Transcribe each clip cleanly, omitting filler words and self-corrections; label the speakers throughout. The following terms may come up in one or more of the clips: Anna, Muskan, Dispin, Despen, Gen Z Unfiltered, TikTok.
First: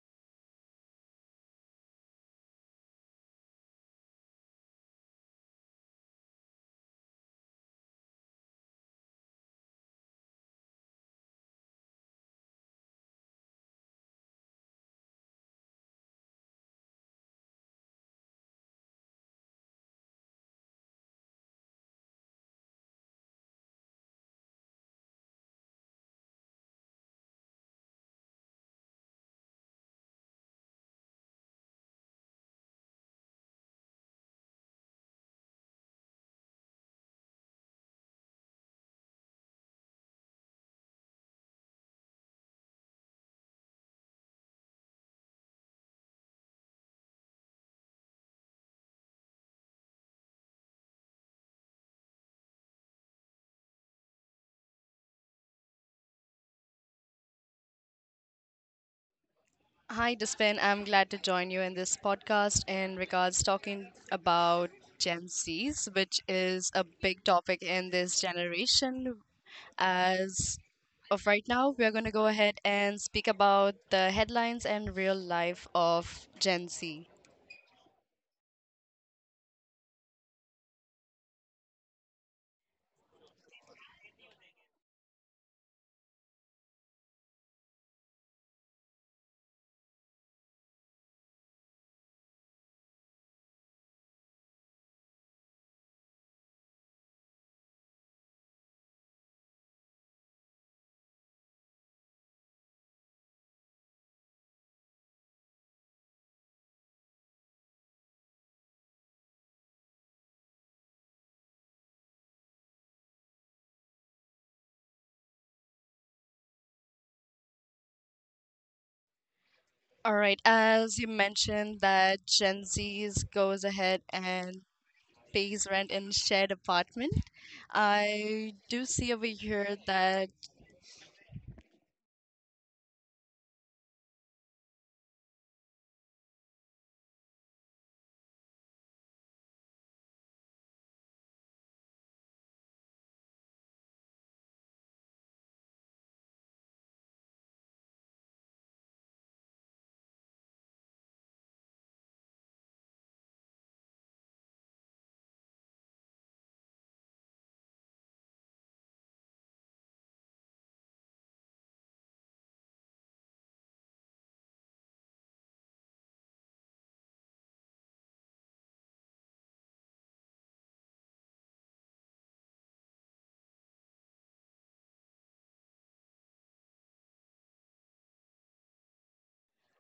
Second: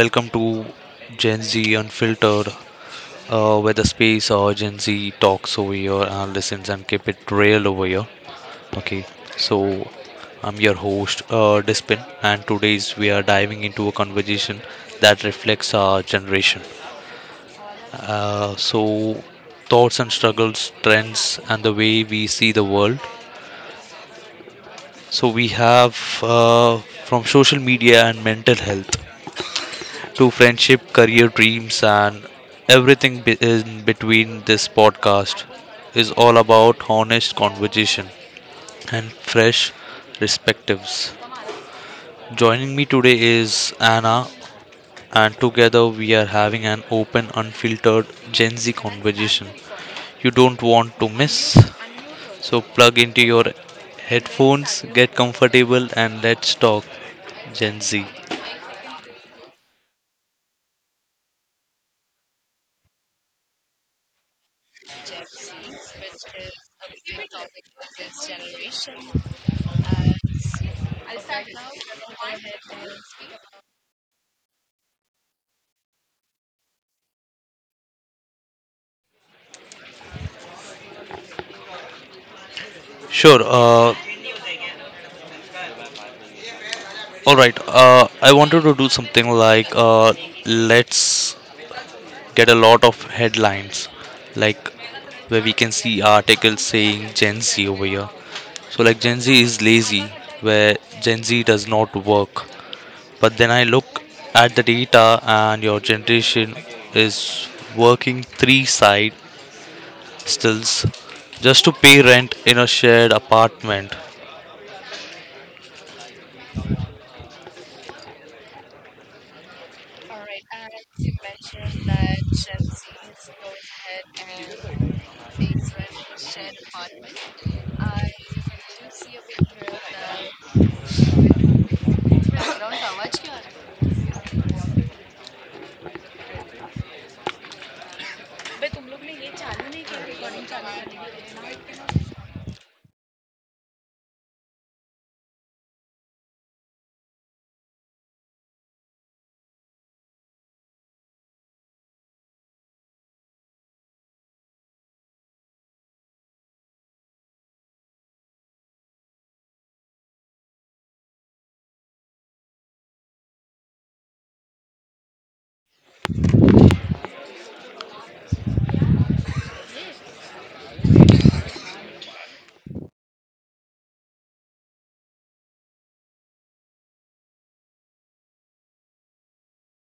Speaker 1: welcome to Gen Z Unfiltered, where the space or Gen Z talks over here and listens and keep it real over here. Okay, so I'm your host, Dispin, and today's we are diving into a conversation that reflects our generation. So, thoughts and struggles, trends, and the way we see the world. So, we have uh, from social media and mental health through friendship, career dreams, and everything in between. This podcast is all about honest conversation and fresh perspectives. Joining me today is Anna, and together we are having an open, unfiltered Gen Z conversation you don't want to miss. So, plug into your headphones, get comfortable, and let's talk Gen Z.
Speaker 2: Hi, Despen. I'm glad to join you in this podcast in regards talking about Gen Zs, which is a big topic in this generation. As of right now, we are going to go ahead and speak about the headlines and real life of Gen Z.
Speaker 1: Sure. All right. I wanted to do something like let's get a lot of headlines, like where we can see articles saying Gen Z over here. So like Gen Z is lazy, where Gen Z does not work. But then I look at the data, and your generation is working three side stills just to pay rent in a shared apartment.
Speaker 2: All right, as you mentioned that Gen Z's goes ahead and pays rent in shared apartment, I do see over here that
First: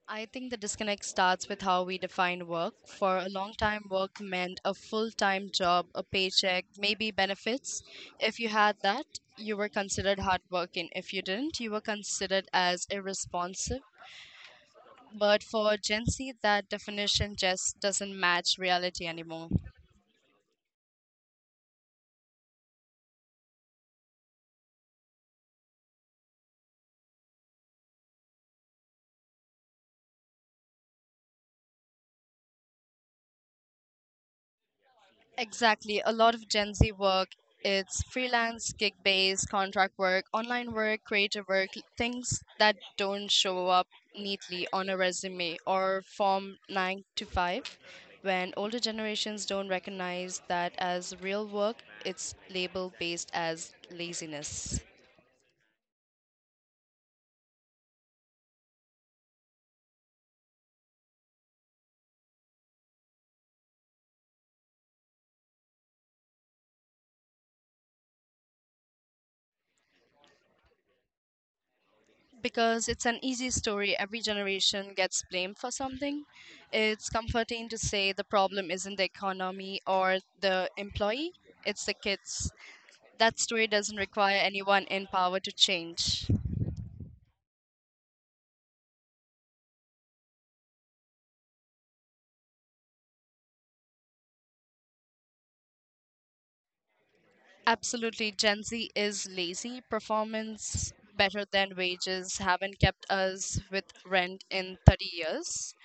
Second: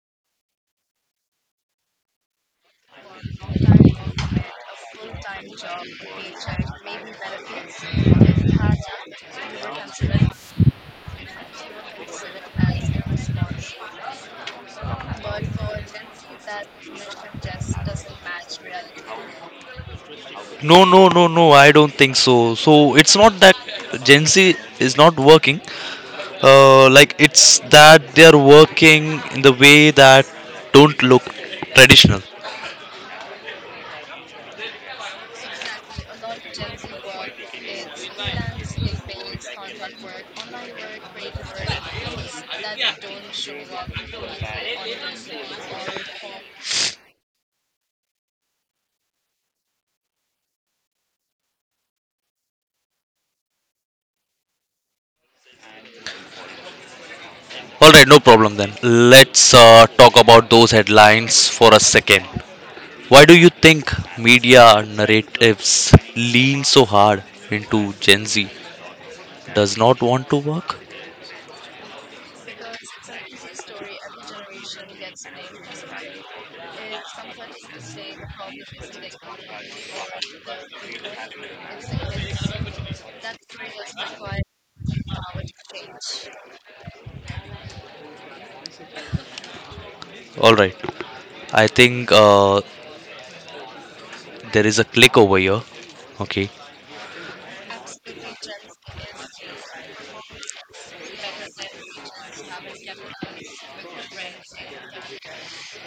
Speaker 2: I think the disconnect starts with how we define work. For a long time, work meant a full time job, a paycheck, maybe benefits. If you had that, you were considered hardworking. If you didn't, you were considered as irresponsible. But for Gen Z, that definition just doesn't match reality anymore.
Speaker 1: No, no, no, no. I don't think so. So it's not that Gen Z is not working. Like it's that they are working in the way that don't look traditional.
Speaker 2: Exactly. A lot of Gen Z work, it's freelance, gig based, contract work, online work, creative work, things that don't show up neatly on a resume or form 9 to 5. When older generations don't recognize that as real work, it's labeled based as laziness.
Speaker 1: All right, no problem, then let's talk about those headlines for a second. Why do you think media narratives lean so hard into Gen Z does not want to work?
Speaker 2: Because it's an easy story, every generation gets blamed for something. It's comforting to say the problem isn't the economy or the employee, it's the kids. That story doesn't require anyone in power to change.
Speaker 1: All right, I think there is a click over here. Okay.
Speaker 2: Absolutely, Gen Z is lazy. Performance better than wages haven't kept us with rent in 30 years.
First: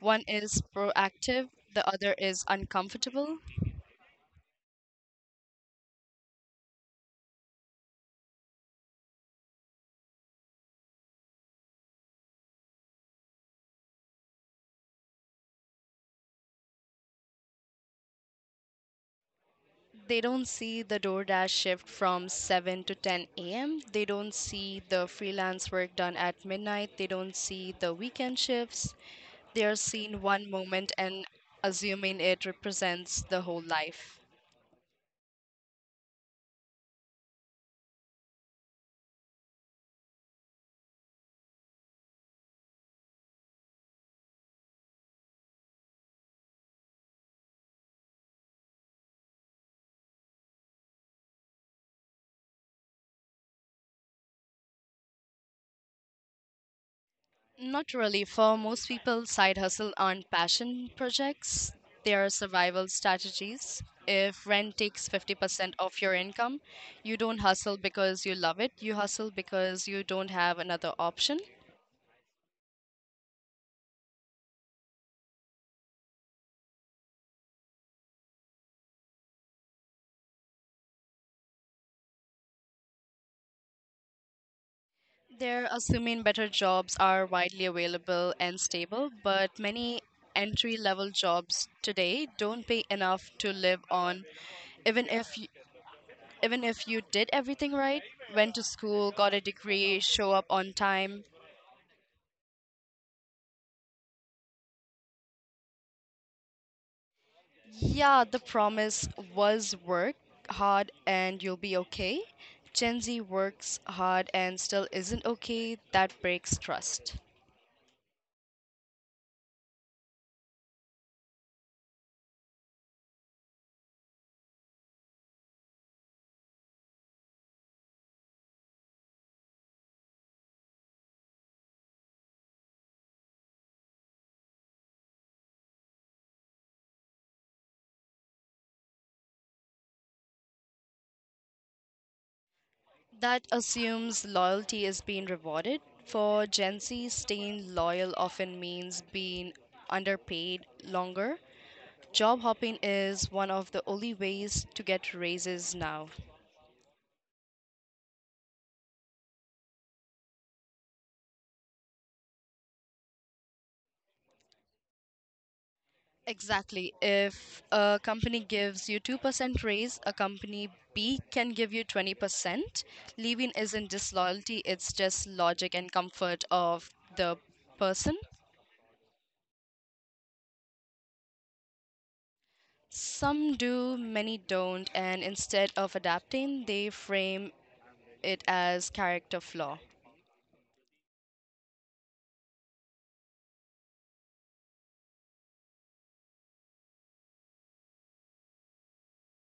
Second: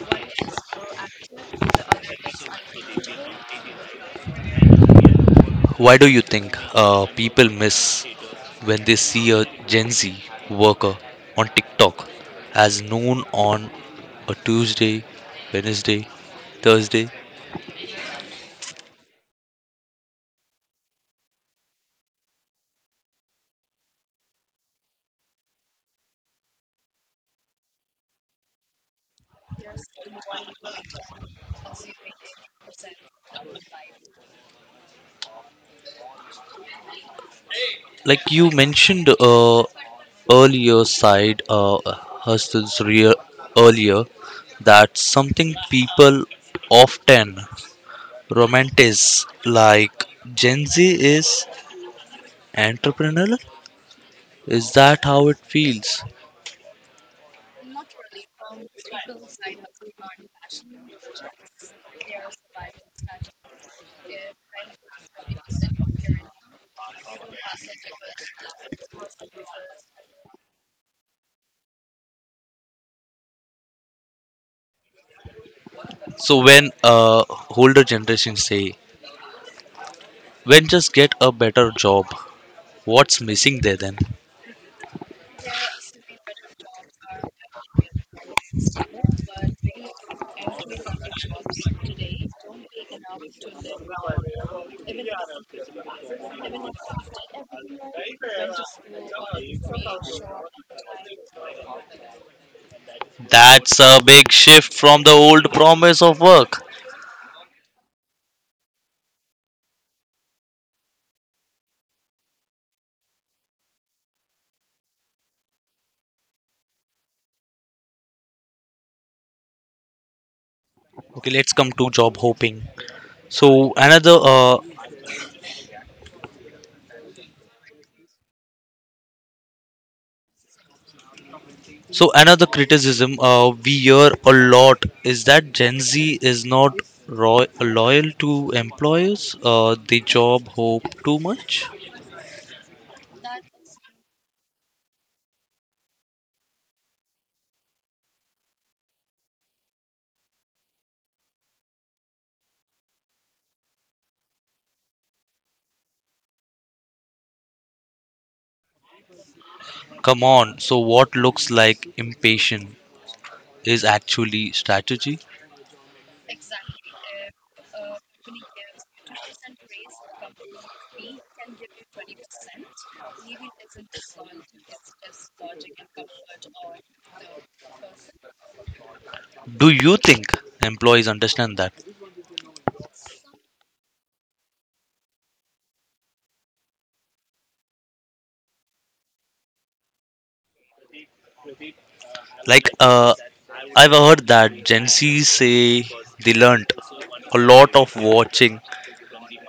Speaker 2: One is proactive, the other is uncomfortable.
Speaker 1: Why do you think people miss when they see a Gen Z worker on TikTok as noon on a Tuesday, Wednesday, Thursday?
Speaker 2: They don't see the DoorDash shift from 7 to 10 a.m. They don't see the freelance work done at midnight. They don't see the weekend shifts. They are seen one moment and assuming it represents the whole life.
Speaker 1: Like you mentioned earlier, side hustles real earlier that something people often romanticize like Gen Z is entrepreneurial. Is that how it feels?
Speaker 2: Not really. For most people, side hustle aren't passion projects, they are survival strategies. If rent takes 50% of your income, you don't hustle because you love it, you hustle because you don't have another option.
Speaker 1: So when older generation say, "When just get a better job," what's missing there then?
Speaker 2: They're assuming better jobs are widely available and stable, but many entry level jobs today don't pay enough to live on even if y- even if you did everything right, went to school, got a degree, show up on time.
Speaker 1: That's a big shift from the old promise of work.
Speaker 2: Yeah, the promise was work hard and you'll be okay. Gen Z works hard and still isn't okay. That breaks trust.
Speaker 1: Okay, let's come to job hoping. So another uh, so another criticism we hear a lot is that Gen Z is not loyal to employers. They job hope too much.
Speaker 2: That assumes loyalty is being rewarded. For Gen Z, staying loyal often means being underpaid longer. Job hopping is one of the only ways to get raises now.
Speaker 1: Come on. So what looks like impatient is actually strategy.
Speaker 2: Exactly. If a company gives you 2% raise, a company B can give you 20%. Leaving isn't disloyalty, it's just logic and comfort of the person.
Speaker 1: Do you think employees understand that?
Speaker 2: Some do, many don't, and instead of adapting, they frame it as character flaw.
Speaker 1: Like, I've heard that Gen Z say they learnt a lot of watching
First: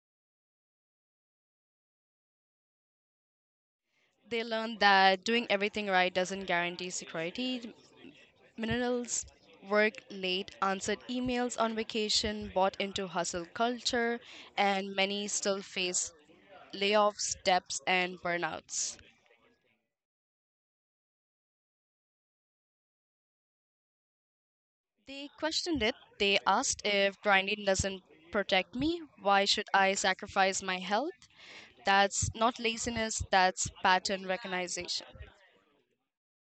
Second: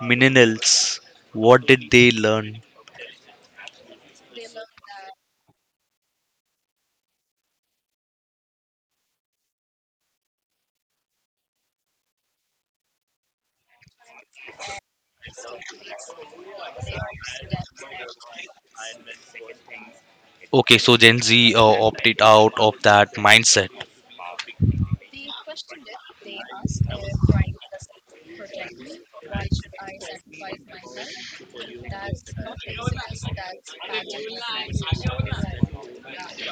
Speaker 1: millennials. What did they learn?
Speaker 2: They learn that doing everything right doesn't guarantee security. Minerals work late, answered emails on vacation, bought into hustle culture, and many still face layoffs, debts, and burnouts.
Speaker 1: Okay, so Gen Z opted out of that mindset.
Speaker 2: They questioned it. They asked if grinding doesn't protect me, why should I sacrifice my health? That's not laziness, that's pattern recognition.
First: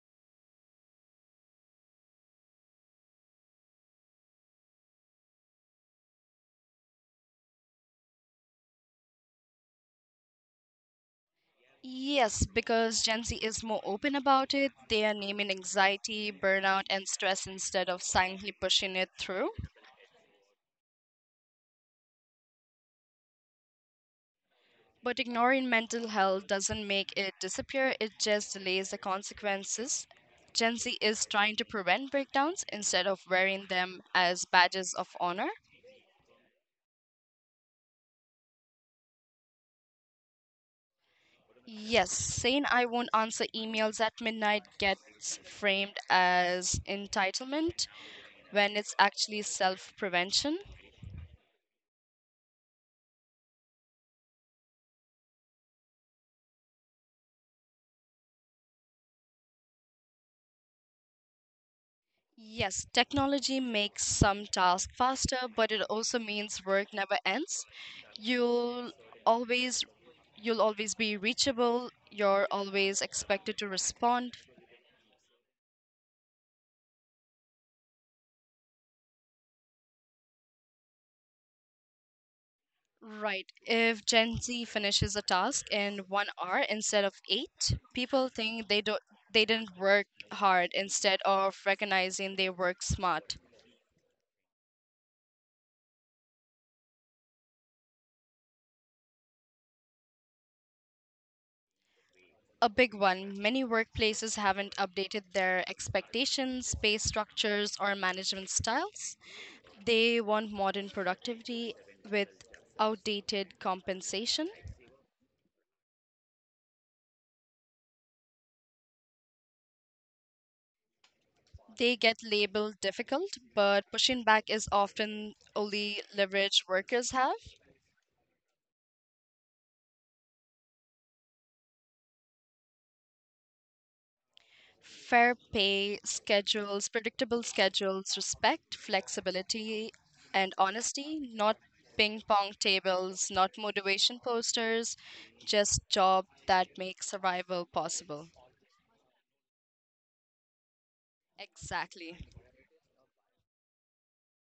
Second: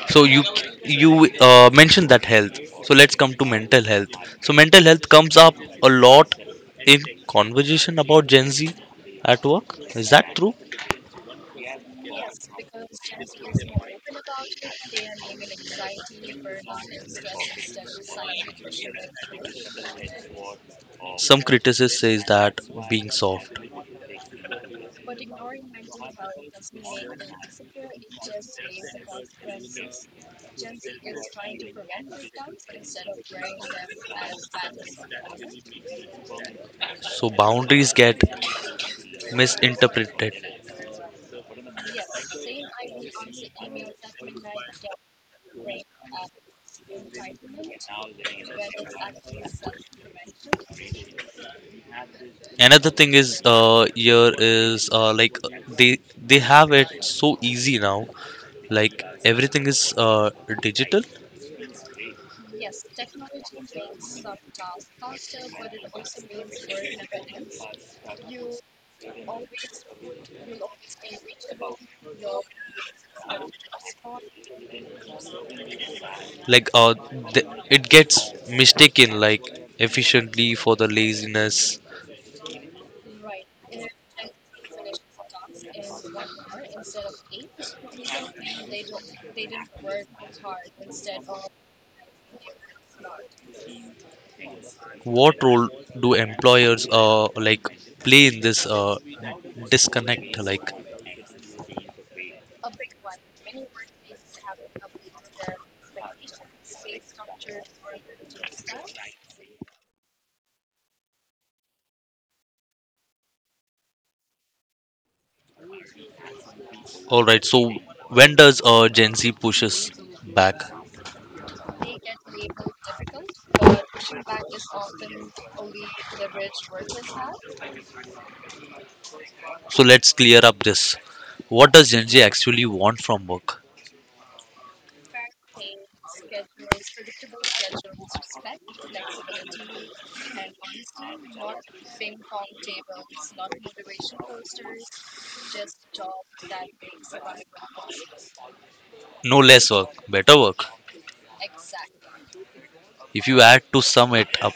Speaker 1: So you mentioned that health. So let's come to mental health. So mental health comes up a lot in conversation about Gen Z at work. Is that true?
Speaker 2: Yes, because Gen Z is more open about it. They are naming anxiety, burnout, and stress instead of silently pushing it through.
Speaker 1: Some criticism says that being soft.
Speaker 2: But ignoring mental health doesn't make it disappear, it just delays the consequences. Gen Z is trying to prevent breakdowns instead of wearing them as badges of honor.
Speaker 1: So boundaries get misinterpreted.
Speaker 2: Yes, saying I won't answer emails at midnight gets framed as entitlement when it's actually self prevention.
Speaker 1: Another thing is here is like they they have it so easy now, like everything is uh digital.
Speaker 2: Yes, technology makes some tasks faster, but it also means work never ends. You'll always you'll always be reachable, you're always expected to respond.
Speaker 1: Like th- it gets mistaken like efficiently for the laziness.
Speaker 2: Right. If Gen Z finishes a task in 1 hour instead of 8, people think they didn't work hard instead of recognizing they work smart.
Speaker 1: What role do employers like play in this disconnect, like?
Speaker 2: A big one. Many workplaces haven't updated their expectations, pay structures, or management styles. They want modern productivity with outdated compensation.
Speaker 1: All right, so when does Gen Z pushes back?
Speaker 2: They get labeled difficult, but pushing back is often only leverage workers have.
Speaker 1: So let's clear up this. What does Gen Z actually want from work?
Speaker 2: Fair pay, schedules, predictable schedules, respect, flexibility, and honesty, not ping pong tables, not motivation posters, just job that makes survival possible.
Speaker 1: No less work, better work.
Speaker 2: Exactly.
Speaker 1: If you had to sum it up,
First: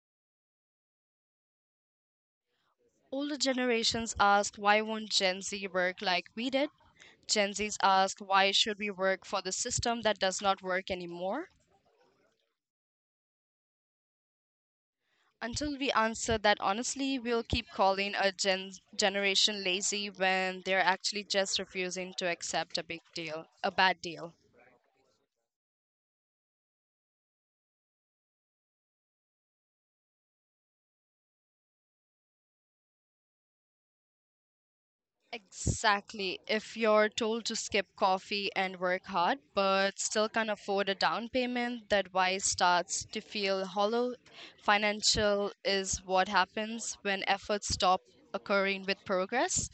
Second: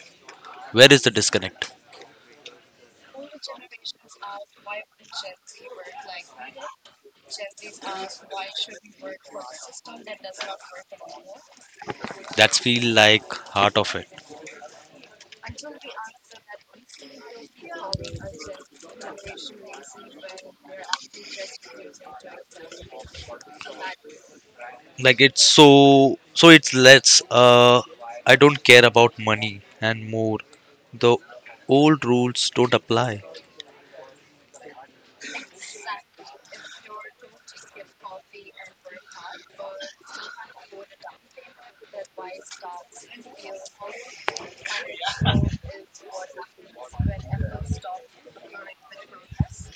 Speaker 1: where is the disconnect?
Speaker 2: Older generations ask, why won't Gen Z work like we did? Gen Zs ask, why should we work for the system that does not work anymore?
Speaker 1: That's feel like heart of it.
Speaker 2: Until we answer that honestly, we'll keep calling a generation lazy when they're actually just refusing to accept a big deal, a bad deal.
Speaker 1: Like it's so so it's less I don't care about money and more. The old rules don't apply.
Speaker 2: Exactly. If you're told to skip coffee and work hard, but still can't afford a down payment, that why starts to feel hollow. Financial is what happens when efforts stop occurring with progress.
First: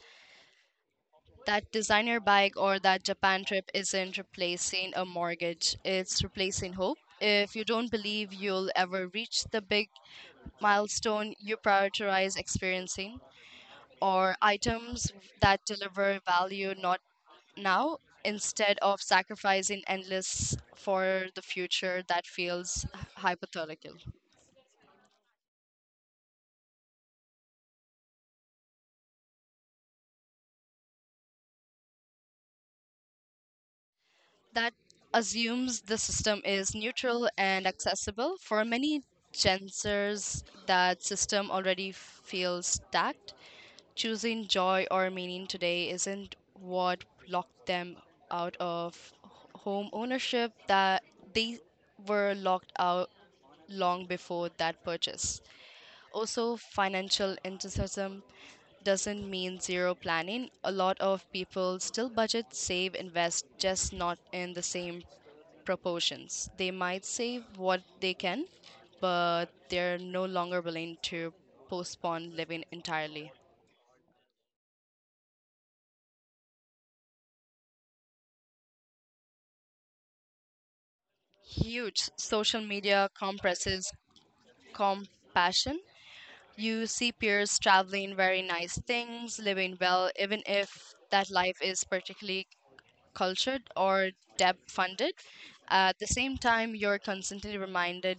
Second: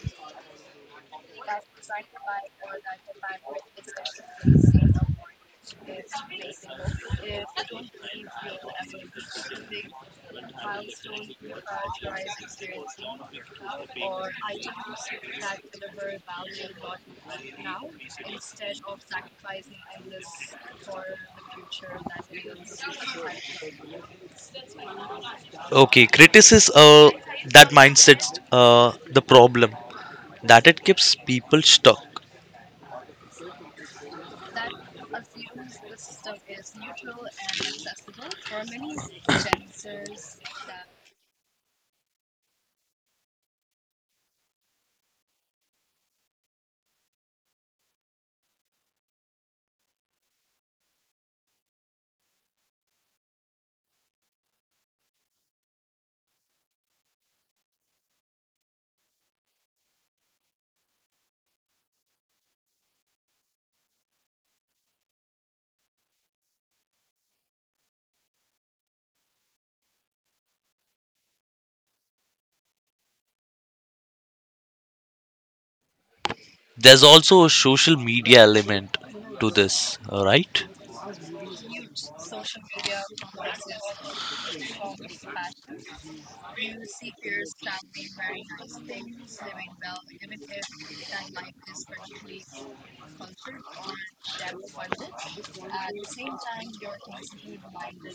Speaker 2: That designer bike or that Japan trip isn't replacing a mortgage, it's replacing hope. If you don't believe you'll ever reach the big milestone you prioritize experiencing, or items that deliver value not now instead of sacrificing endless for the future that feels hypothetical.
Speaker 1: Okay, criticism that mindset's the problem, that it keeps people stuck.
Speaker 2: That assumes the system is neutral and accessible. For many Gen Zers, that system already feels stacked. Choosing joy or meaning today isn't what locked them out of home ownership, that they were locked out long before that purchase. Also, financial enthusiasm doesn't mean zero planning. A lot of people still budget, save, invest, just not in the same proportions. They might save what they can, but they're no longer willing to postpone living entirely.
Speaker 1: There's also a social media element to this, right?
Speaker 2: Huge. Social media compresses compassion. You see peers traveling very nice things, living well, even if that life is particularly cultured or debt funded. At the same time, you're constantly reminded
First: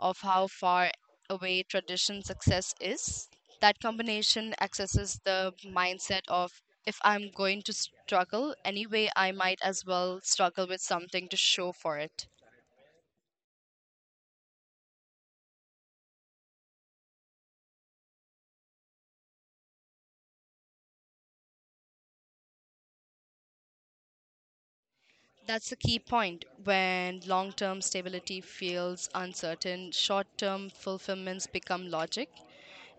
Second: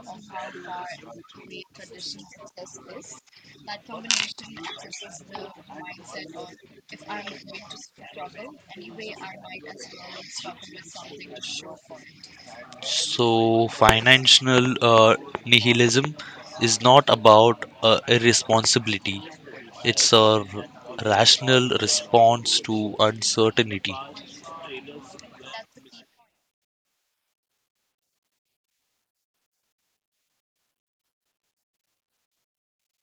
Speaker 2: of how far away tradition success is. That combination accesses the mindset of if I'm going to struggle anyway, I might as well struggle with something to show for it.
Speaker 1: So, financial nihilism is not about irresponsibility, it's a rational response to uncertainty.
Speaker 2: That's the key point. When long term stability feels uncertain, short term fulfillments become logic.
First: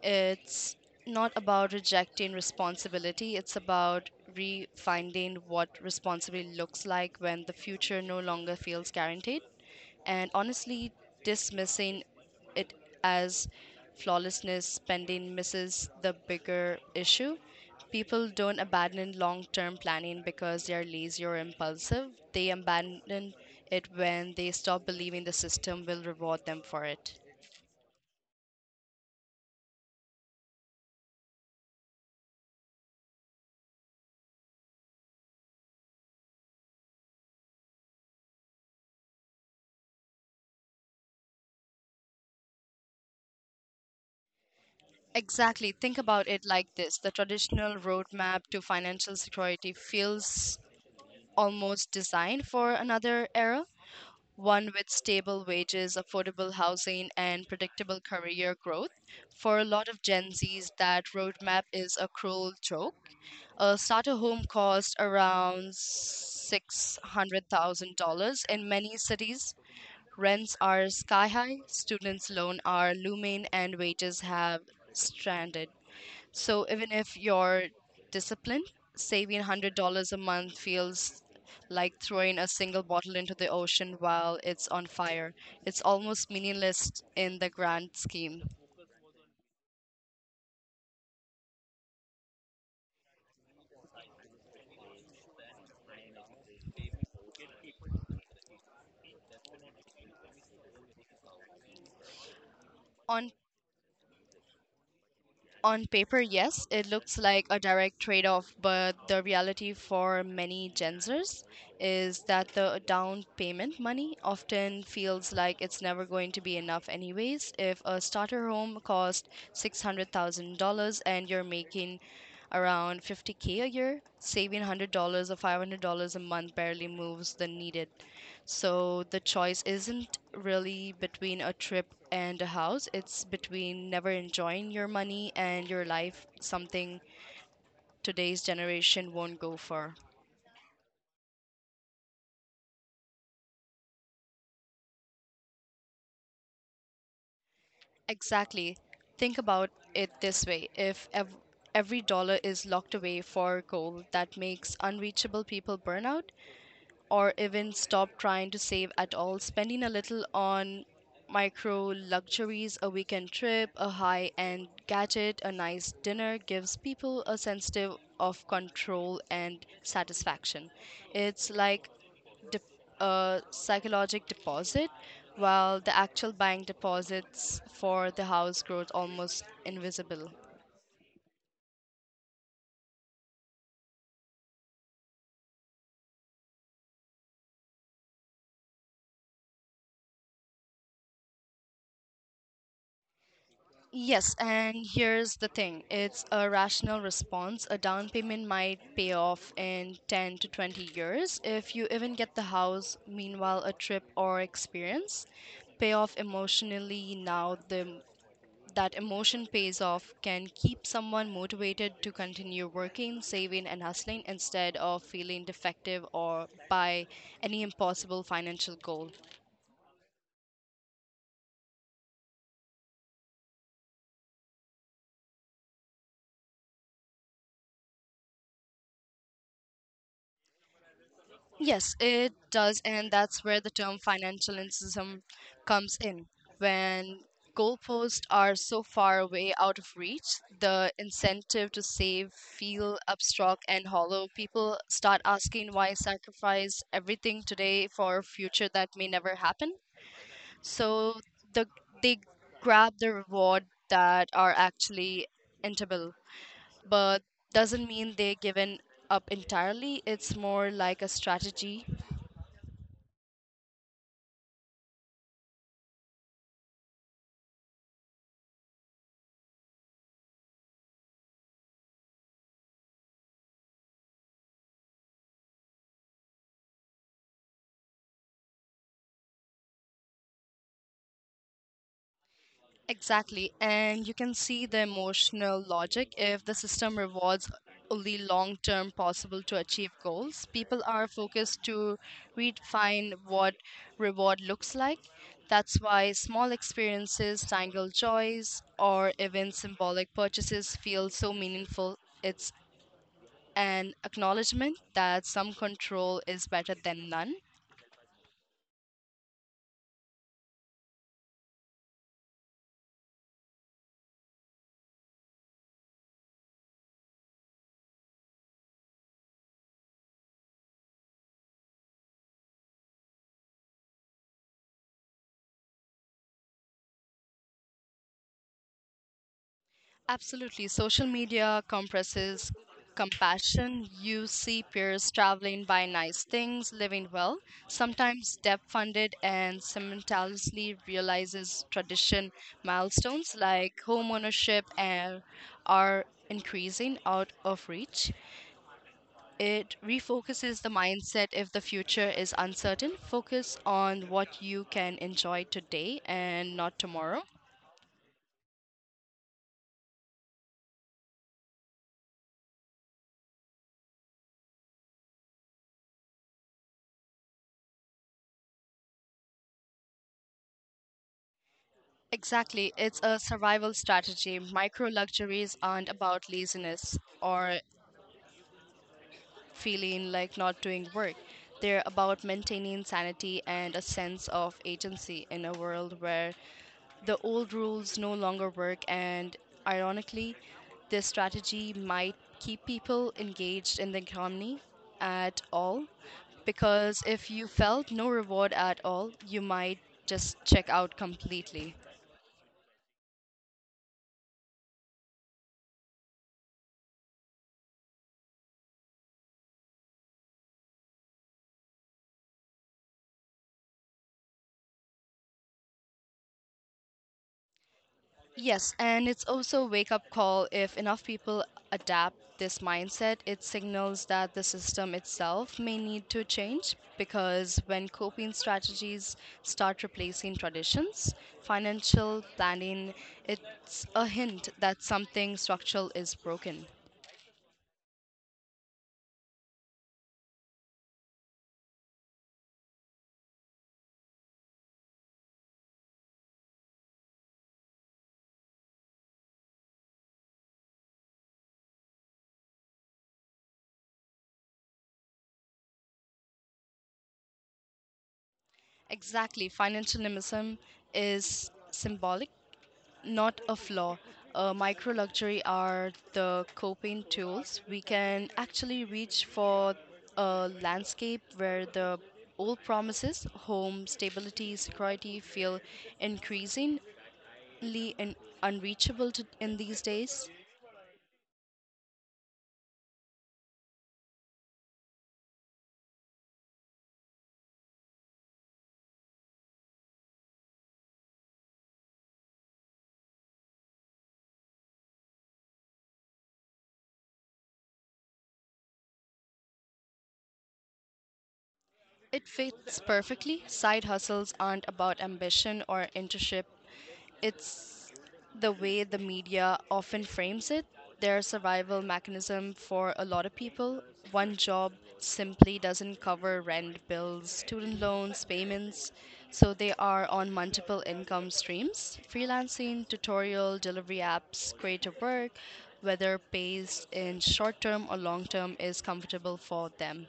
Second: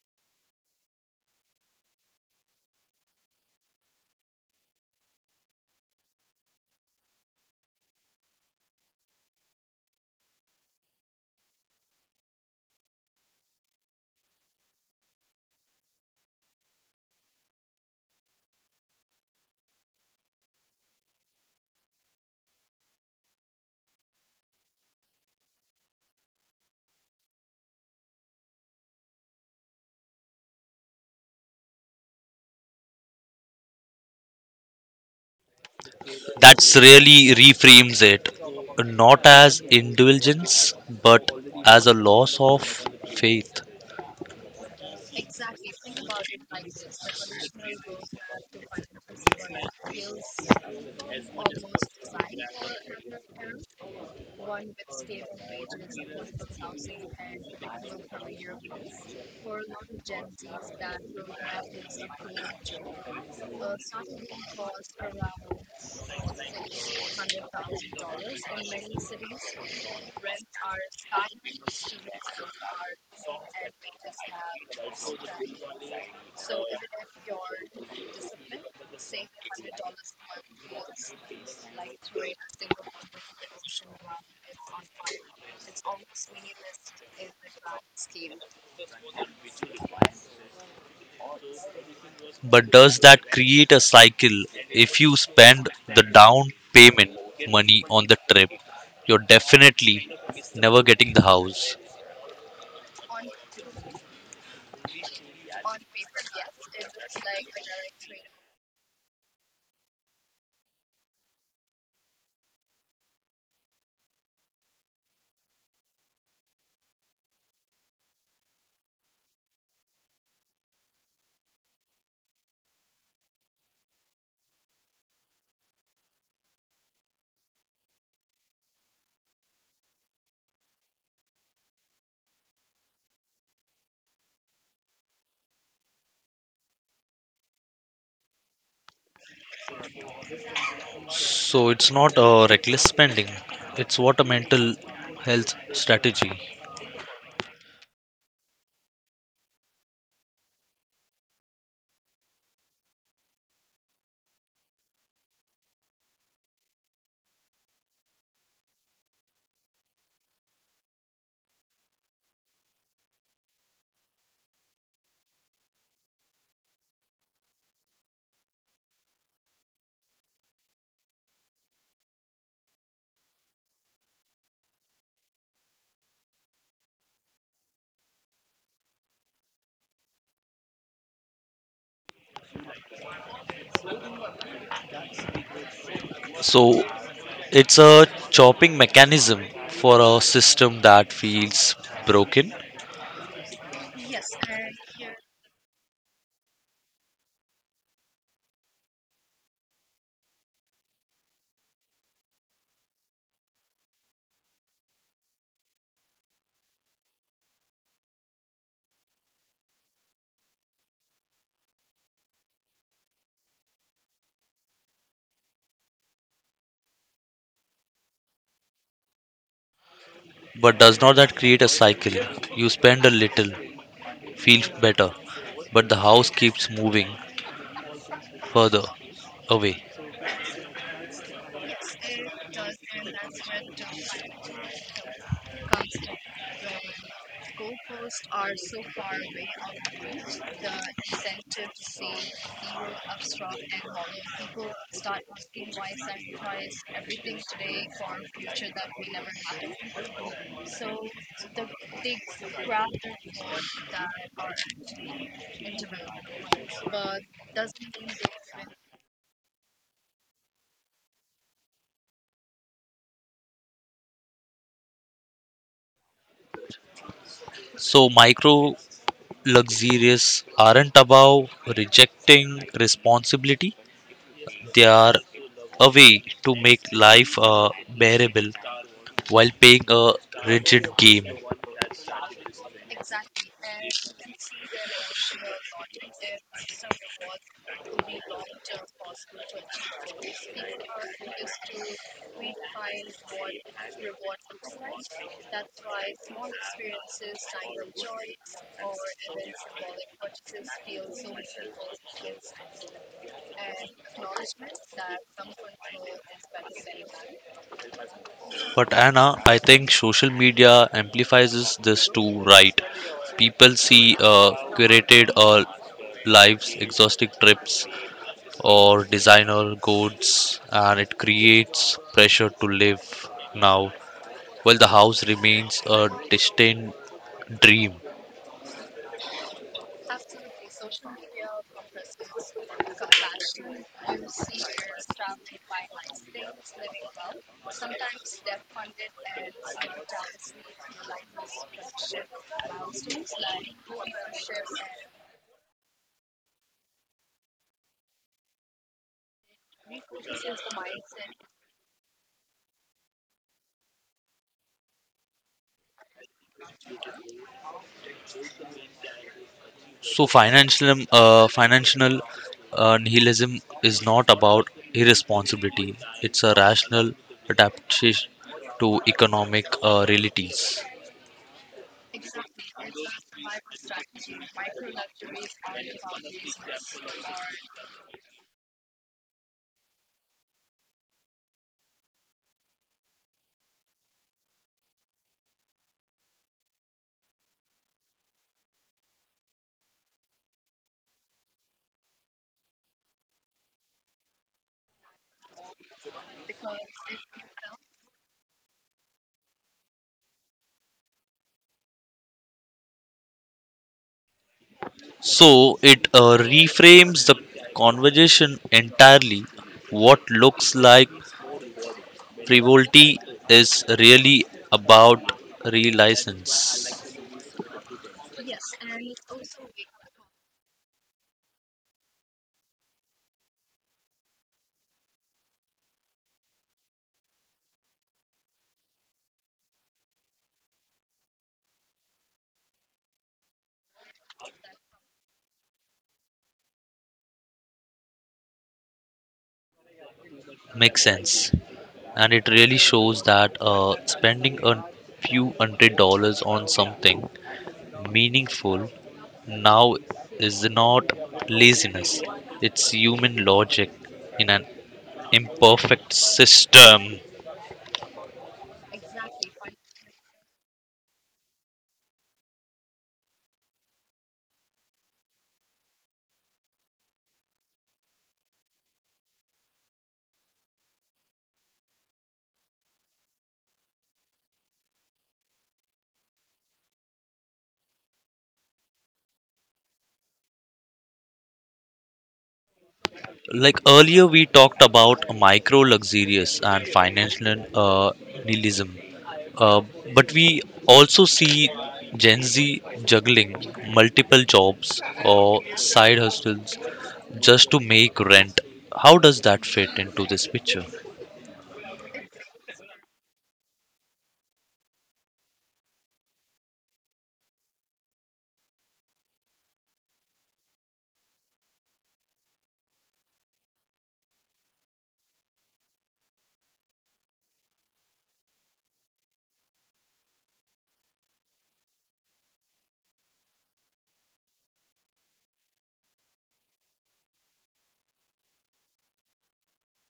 Speaker 2: It's not about rejecting responsibility, it's about refinding what responsibility looks like when the future no longer feels guaranteed. And honestly, dismissing it as flawlessness spending misses the bigger issue. People don't abandon long term planning because they are lazy or impulsive. They abandon it when they stop believing the system will reward them for it.
Speaker 1: That's really reframes it not as indulgence but as a loss of faith.
Speaker 2: Exactly. Think about it like this: the traditional roadmap to financial security feels almost designed for another era, one with stable wages, affordable housing, and predictable career growth. For a lot of Gen Zs, that roadmap is a cruel joke. A starter home costs around $600,000 in many cities. Rents are sky high, students' loans are looming, and wages have stranded. So even if you're disciplined, saving $100 a month feels like throwing a single bottle into the ocean while it's on fire. It's almost meaningless in the grand scheme.
Speaker 1: But does that create a cycle? If you spend the down payment money on the trip, you're definitely never getting the house.
Speaker 2: On on paper, yes, it looks like a direct trade off, but the reality for many Gen Zers is that the down payment money often feels like it's never going to be enough, anyways. If a starter home costs $600,000 and you're making around 50K a year, saving $100 or $500 a month barely moves the needed. So the choice isn't really between a trip and a house, it's between never enjoying your money and your life, something today's generation won't go for.
Speaker 1: So it's not a reckless spending, it's what a mental health strategy.
Speaker 2: Exactly. Think about it this way: if ev- every dollar is locked away for gold, that makes unreachable people burn out, or even stop trying to save at all, spending a little on micro luxuries, a weekend trip, a high end gadget, a nice dinner gives people a sense of control and satisfaction. It's like de- a psychological deposit, while the actual bank deposits for the house grows almost invisible.
Speaker 1: So it's a chopping mechanism for a system that feels broken.
Speaker 2: Yes, and here's the thing: it's a rational response. A down payment might pay off in 10 to 20 years if you even get the house. Meanwhile, a trip or experience pay off emotionally now. The, that emotion pays off can keep someone motivated to continue working, saving, and hustling instead of feeling defective or by any impossible financial goal.
Speaker 1: But does not that create a cycle? You spend a little, feel better, but the house keeps moving further away.
Speaker 2: Yes, it does, and that's where the term financialism comes in. When goalposts are so far away out of reach, the incentive to save feel abstract and hollow. People start asking why sacrifice everything today for a future that may never happen. So the they grab the reward that are actually entable, but doesn't mean they given up entirely. It's more like a strategy.
Speaker 1: So, micro luxurious aren't about rejecting responsibility, they are a way to make life bearable while paying a rigid game.
Speaker 2: Exactly. And you can see the emotional logic if the system rewards only long term possible to achieve goals. People are focused to redefine what reward looks like. That's why small experiences, tangled joys, or even symbolic purchases feel so meaningful. It's an acknowledgement that some control is better than none.
Speaker 1: But, Anna, I think social media amplifies this too, right? People see curated or lives, exhausting trips, or designer goals, and it creates pressure to live now. Well, the house remains a distant dream.
Speaker 2: Absolutely. Social media compresses compassion. You see peers traveling, buying nice things, living well, sometimes debt funded, and simultaneously realizes tradition milestones like home ownership and are increasing out of reach. It refocuses the mindset if the future is uncertain. Focus on what you can enjoy today and not tomorrow.
Speaker 1: So financial nihilism is not about irresponsibility. It's a rational adaptation to economic realities.
Speaker 2: Exactly. It's a survival strategy. Micro luxuries aren't about laziness or feeling like not doing work. They're about maintaining sanity and a sense of agency in a world where the old rules no longer work. And ironically, this strategy might keep people engaged in the economy at all. Because if you felt no reward at all, you might just check out completely.
Speaker 1: So it reframes the conversation entirely. What looks like frivolity is really about relicense.
Speaker 2: Yes, and it's also a wake up call. If enough people adapt this mindset, it signals that the system itself may need to change, because when coping strategies start replacing traditions, financial planning, it's a hint that something structural is broken.
Speaker 1: Makes sense. And it really shows that spending a few hundred dollars on something meaningful now is not laziness, it's human logic in an imperfect system.
Speaker 2: Exactly, financial nimbism is symbolic, not a flaw. Micro luxury are the coping tools we can actually reach for. A landscape where the old promises, home stability, security, feel increasingly un- unreachable in these days.
Speaker 1: Like earlier, we talked about micro luxurious and financial nihilism, uh, but we also see Gen Z juggling multiple jobs or side hustles just to make rent. How does that fit into this picture?
Speaker 2: It fits perfectly. Side hustles aren't about ambition or internship. It's the way the media often frames it, their survival mechanism for a lot of people. One job simply doesn't cover rent, bills, student loans, payments, so they are on multiple income streams. Freelancing, tutorial, delivery apps, creative work, whether pays in short term or long term, is comfortable for them.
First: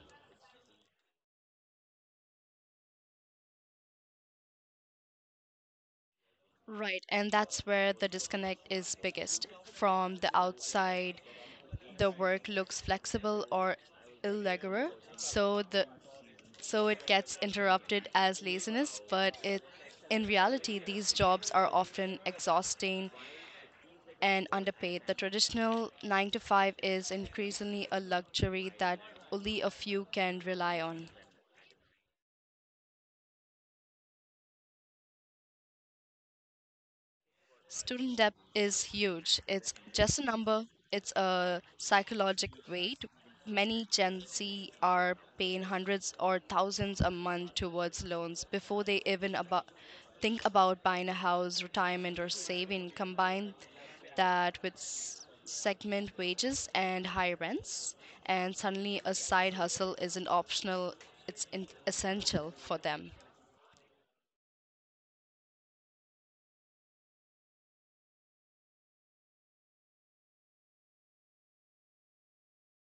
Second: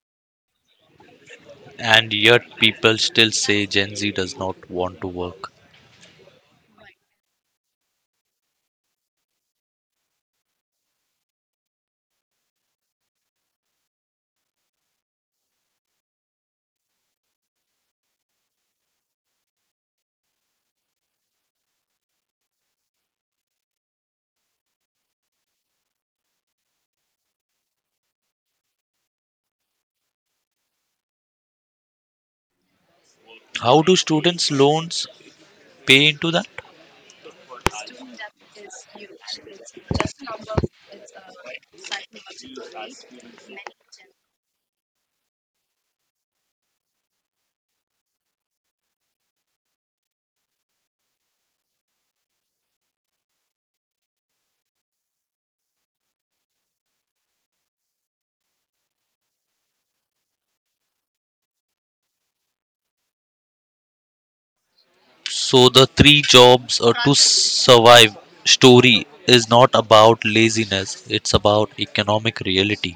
Speaker 1: And yet, people still say Gen Z does not want to work.
Speaker 2: Right, and that's where the disconnect is biggest. From the outside the work looks flexible or irregular, so the so it gets interrupted as laziness, but it in reality these jobs are often exhausting and underpaid. The traditional 9 to 5 is increasingly a luxury that only a few can rely on.
Speaker 1: How do students' loans pay into that?
Speaker 2: Student debt is huge. It's just a number, it's a psychologic weight. Many Gen Z are paying hundreds or thousands a month towards loans before they even about think about buying a house, retirement, or saving. Combine that with segment wages and high rents, and suddenly a side hustle isn't optional, it's essential for them.
Speaker 1: So the three jobs to survive story is not about laziness, it's about economic reality.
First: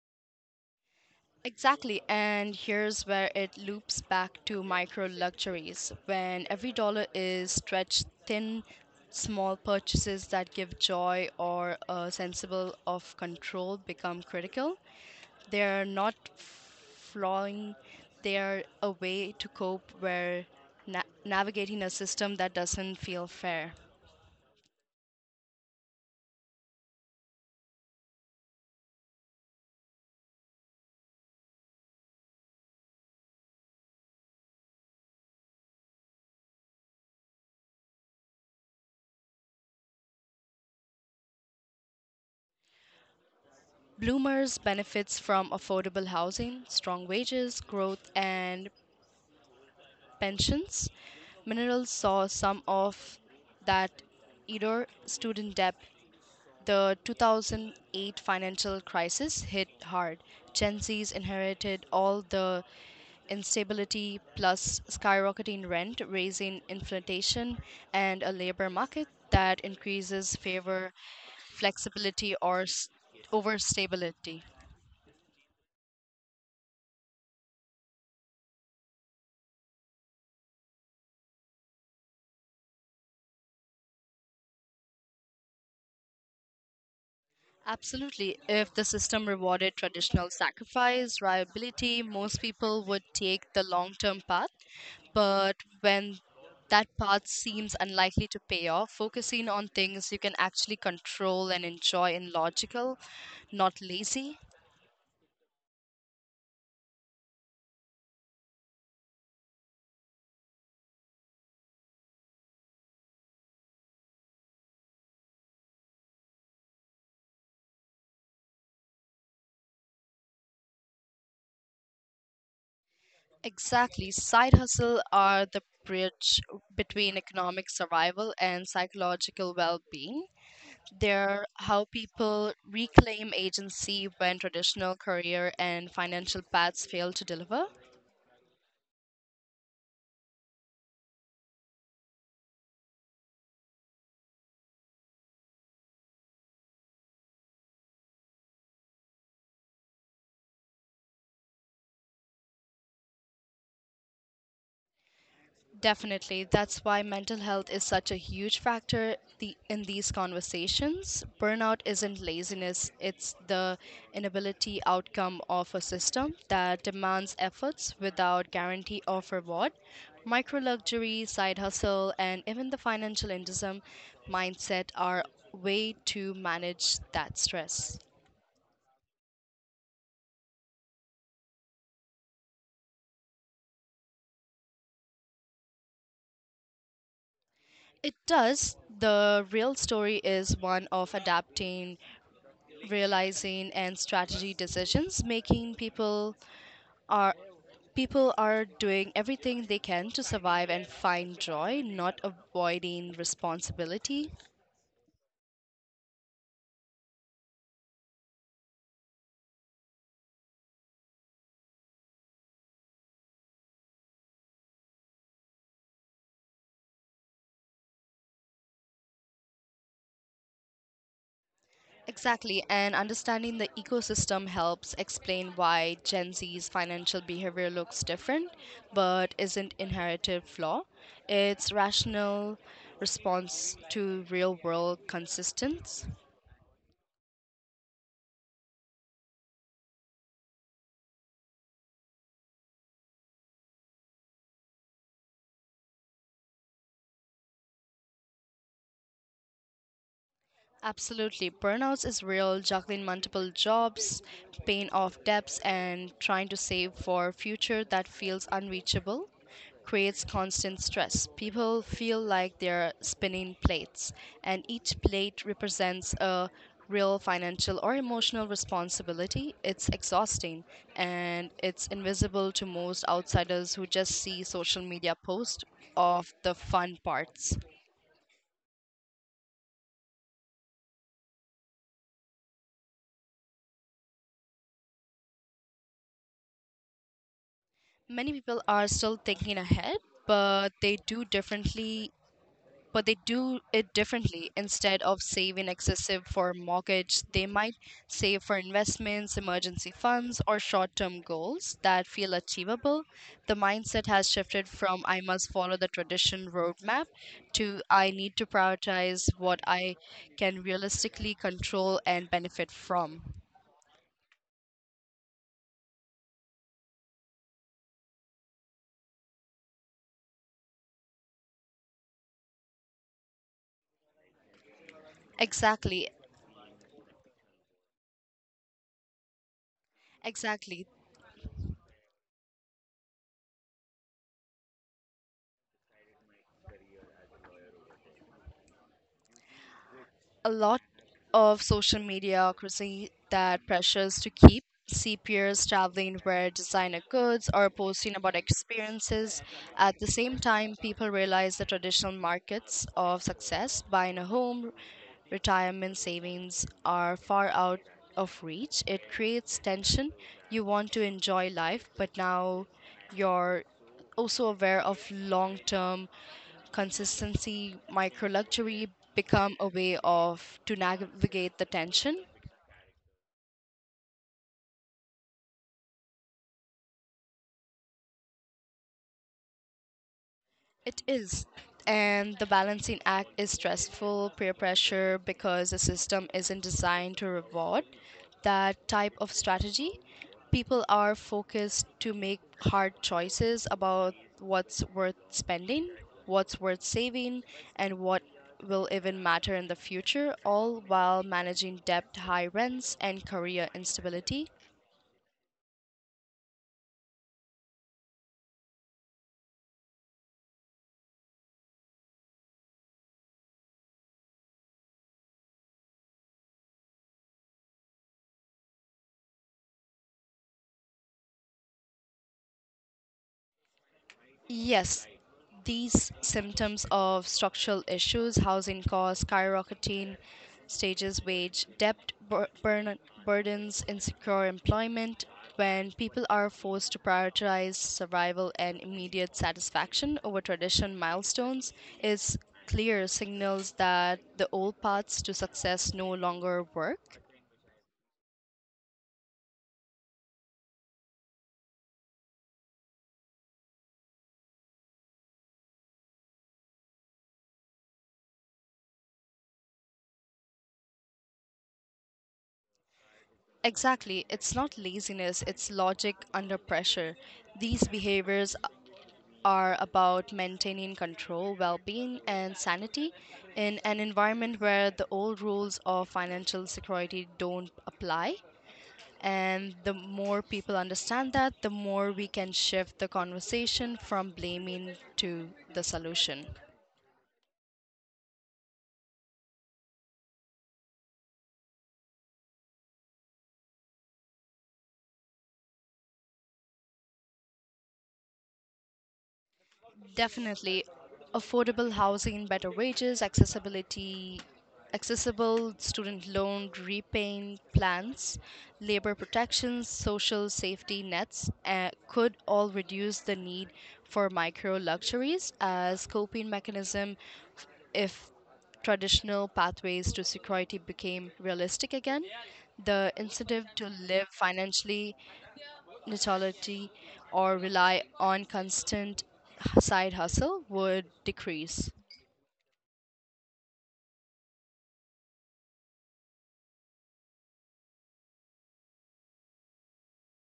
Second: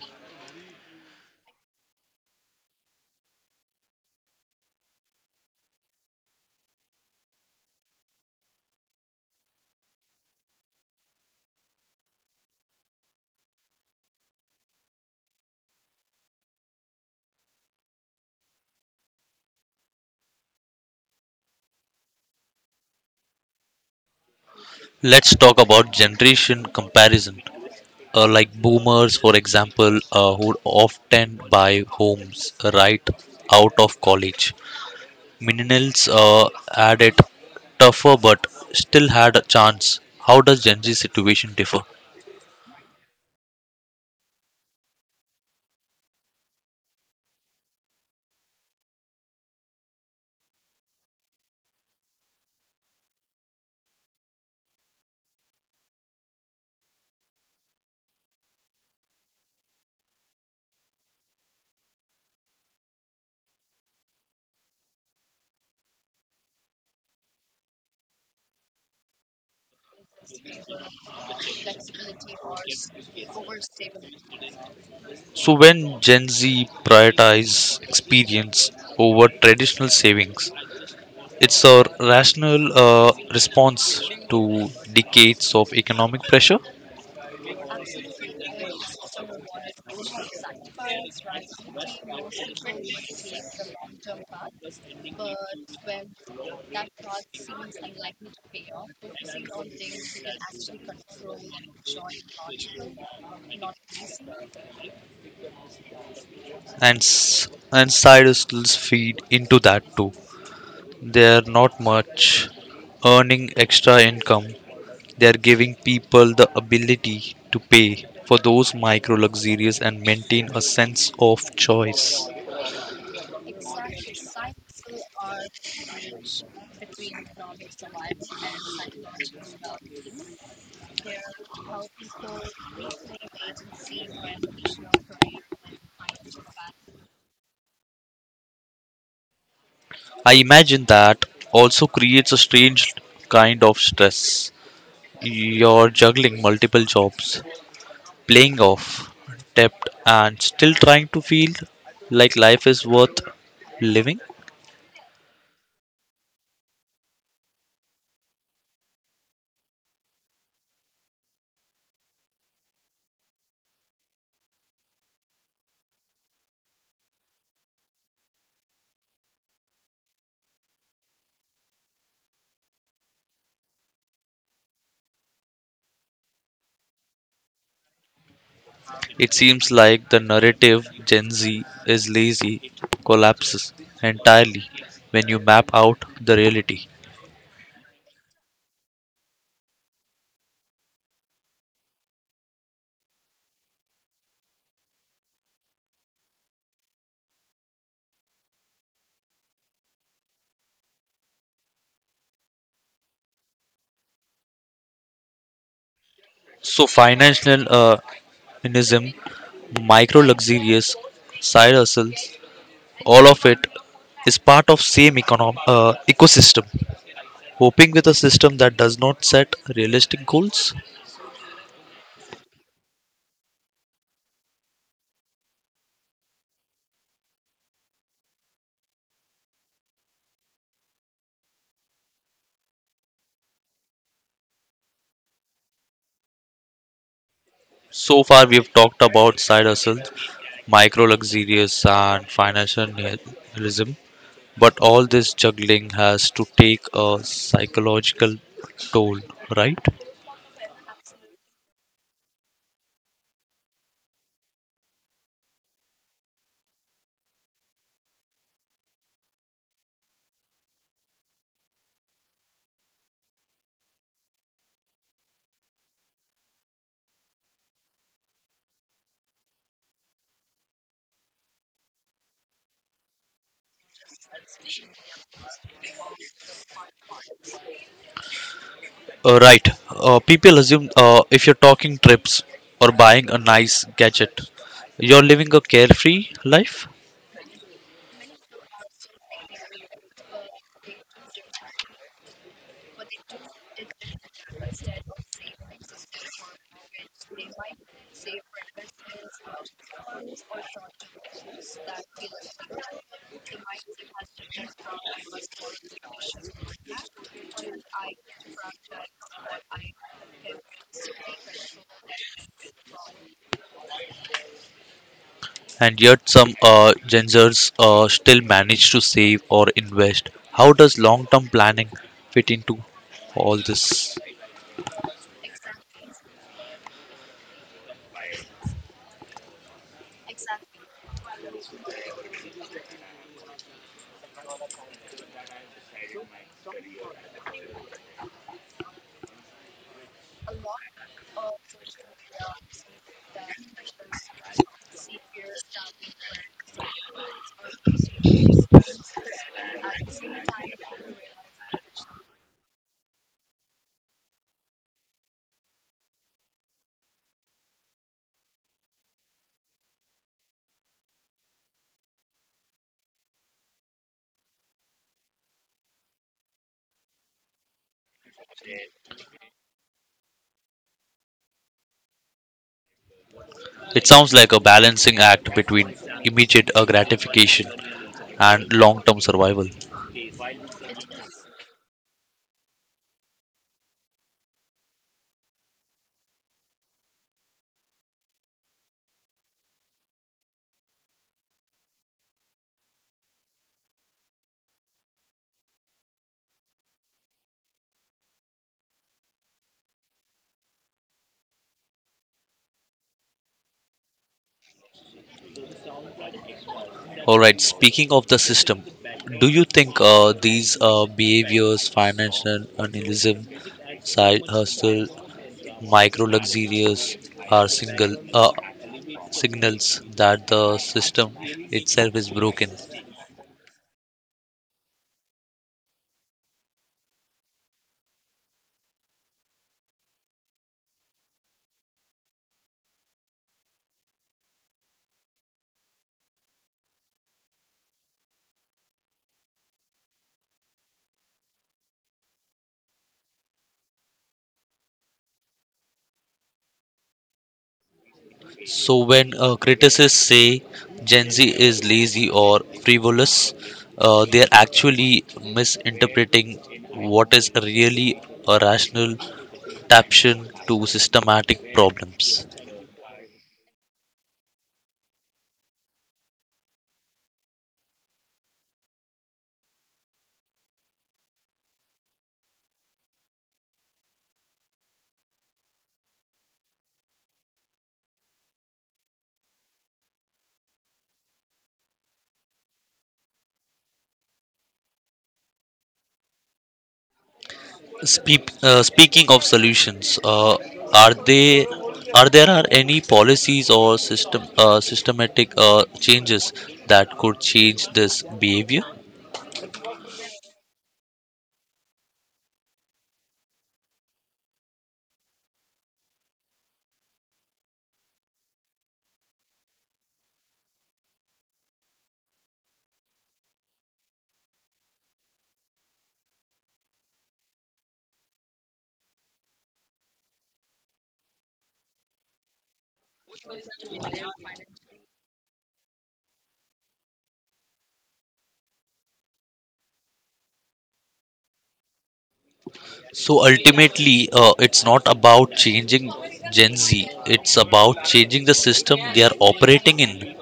Speaker 2: Exactly, and here's where it loops back to micro luxuries. When every dollar is stretched thin, small purchases that give joy or a sensible of control become critical. They're not flawing, they're a way to cope where navigating a system that doesn't feel fair.
Speaker 1: Let's talk about generation comparison. Like boomers, for example, who often buy homes right out of college. Millennials had it tougher but still had a chance. How does Gen Z situation differ?
Speaker 2: Bloomers benefits from affordable housing, strong wages, growth, and pensions. Minerals saw some of that either student debt. The 2008 financial crisis hit hard. Gen Z's inherited all the instability plus skyrocketing rent, raising inflation, and a labor market that increases favor flexibility or s- over stability.
Speaker 1: So when Gen Z prioritize experience over traditional savings, it's a rational response to decades of economic pressure.
Speaker 2: Absolutely. If the system rewarded traditional sacrifice, reliability, most people would take the long term path. But when that path seems unlikely to pay off, focusing on things you can actually control and enjoy in logical, not lazy.
Speaker 1: And s- and sidehustles feed into that too. They are not much earning extra income. They are giving people the ability to pay for those micro luxuries and maintain a sense of choice.
Speaker 2: Exactly. Side hustle are the bridge between economic survival and psychological well being. They're how people reclaim agency when traditional career and financial paths fail to deliver.
Speaker 1: I imagine that also creates a strange kind of stress. You're juggling multiple jobs, playing off debt, and still trying to feel like life is worth living?
Speaker 2: Definitely, that's why mental health is such a huge factor the, in these conversations. Burnout isn't laziness, it's the inability outcome of a system that demands efforts without guarantee of reward. Micro luxury, side hustle, and even the financial indism mindset are way to manage that stress.
Speaker 1: It seems like the narrative Gen Z is lazy collapses entirely when you map out the reality.
Speaker 2: It does. The real story is one of adapting, realizing, and strategy decisions, making are people are doing everything they can to survive and find joy, not avoiding responsibility.
Speaker 1: So, financial inism, micro luxurious side hustles, all of it is part of same ecosystem. Hoping with a system that does not set realistic goals.
Speaker 2: Exactly, and understanding the ecosystem helps explain why Gen Z's financial behavior looks different but isn't inherited flaw. It's rational response to real world consistence.
Speaker 1: So far, we have talked about side hustles, micro luxurious and financial nihilism. But all this juggling has to take a psychological toll, right?
Speaker 2: Absolutely. Burnouts is real, juggling multiple jobs, paying off debts, and trying to save for future that feels unreachable creates constant stress. People feel like they're spinning plates, and each plate represents a real financial or emotional responsibility. It's exhausting, and it's invisible to most outsiders who just see social media posts of the fun parts.
Speaker 1: Right. People assume if you're talking trips or buying a nice gadget, you're living a carefree life.
Speaker 2: Many people are still thinking ahead, but they do differently but they do it differently. Instead of saving excessive for mortgage, they might save for investments, emergency funds, or short-term goals that feel achievable. The mindset has shifted from I must follow the tradition roadmap to I need to prioritize what I can realistically control and benefit from.
Speaker 1: And yet, some gingers still manage to save or invest. How does long term planning fit into all this?
Speaker 2: exactly Exactly. A lot of social media creates that pressures to keep see peers traveling, wear designer goods, or posting about experiences. At the same time, people realize the traditional markets of success, buying a home, retirement savings, are far out of reach. It creates tension. You want to enjoy life, but now you're also aware of long term consistency. Micro luxury become a way of to navigate the tension?
Speaker 1: It sounds like a balancing act between immediate gratification and long term survival.
Speaker 2: It is. And the balancing act is stressful, peer pressure, because the system isn't designed to reward that type of strategy. People are focused to make hard choices about what's worth spending, what's worth saving, and what will even matter in the future, all while managing debt, high rents, and career instability.
Speaker 1: All right, speaking of the system, do you think these behaviors, financial nihilism, side hustle, micro luxurious, are single signals that the system itself is broken?
Speaker 2: Yes, these symptoms of structural issues, housing costs, skyrocketing stages wage, debt burdens, insecure employment, when people are forced to prioritize survival and immediate satisfaction over tradition milestones, is clear signals that the old paths to success no longer work.
Speaker 1: So when critics say Gen Z is lazy or frivolous, they are actually misinterpreting what is really a rational adaptation to systematic problems.
Speaker 2: Exactly, it's not laziness, it's logic under pressure. These behaviors are about maintaining control, well being, and sanity in an environment where the old rules of financial security don't apply. And the more people understand that, the more we can shift the conversation from blaming to the solution.
Speaker 1: Speaking of solutions, are they are there are any policies or system systematic changes that could change this behavior?
Speaker 2: Definitely. Affordable housing, better wages, accessibility, accessible student loan repayment plans, labor protections, social safety nets could all reduce the need for micro luxuries as coping mechanism if traditional pathways to security became realistic again. The incentive to live financially natality or rely on constant side hustle would decrease.
Speaker 1: So ultimately, it's not about changing Gen Z. It's about changing the system they are operating in.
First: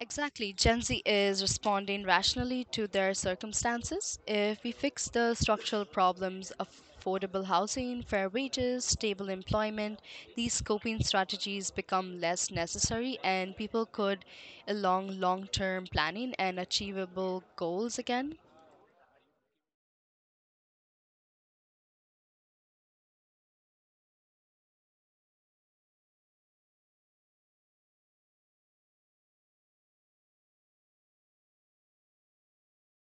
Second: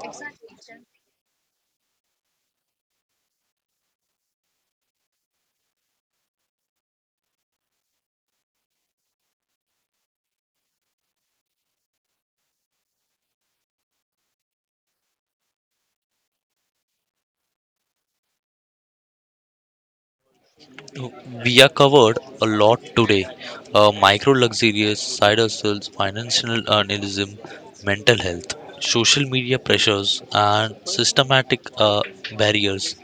Speaker 2: Exactly. Gen Z is responding rationally to their circumstances. If we fix the structural problems, affordable housing, fair wages, stable employment, these coping strategies become less necessary, and people could along long-term planning and achievable goals again.
Speaker 1: So, we are covered a lot today. Micro luxurious side hustles, financial journalism, mental health, social media pressures, and systematic barriers.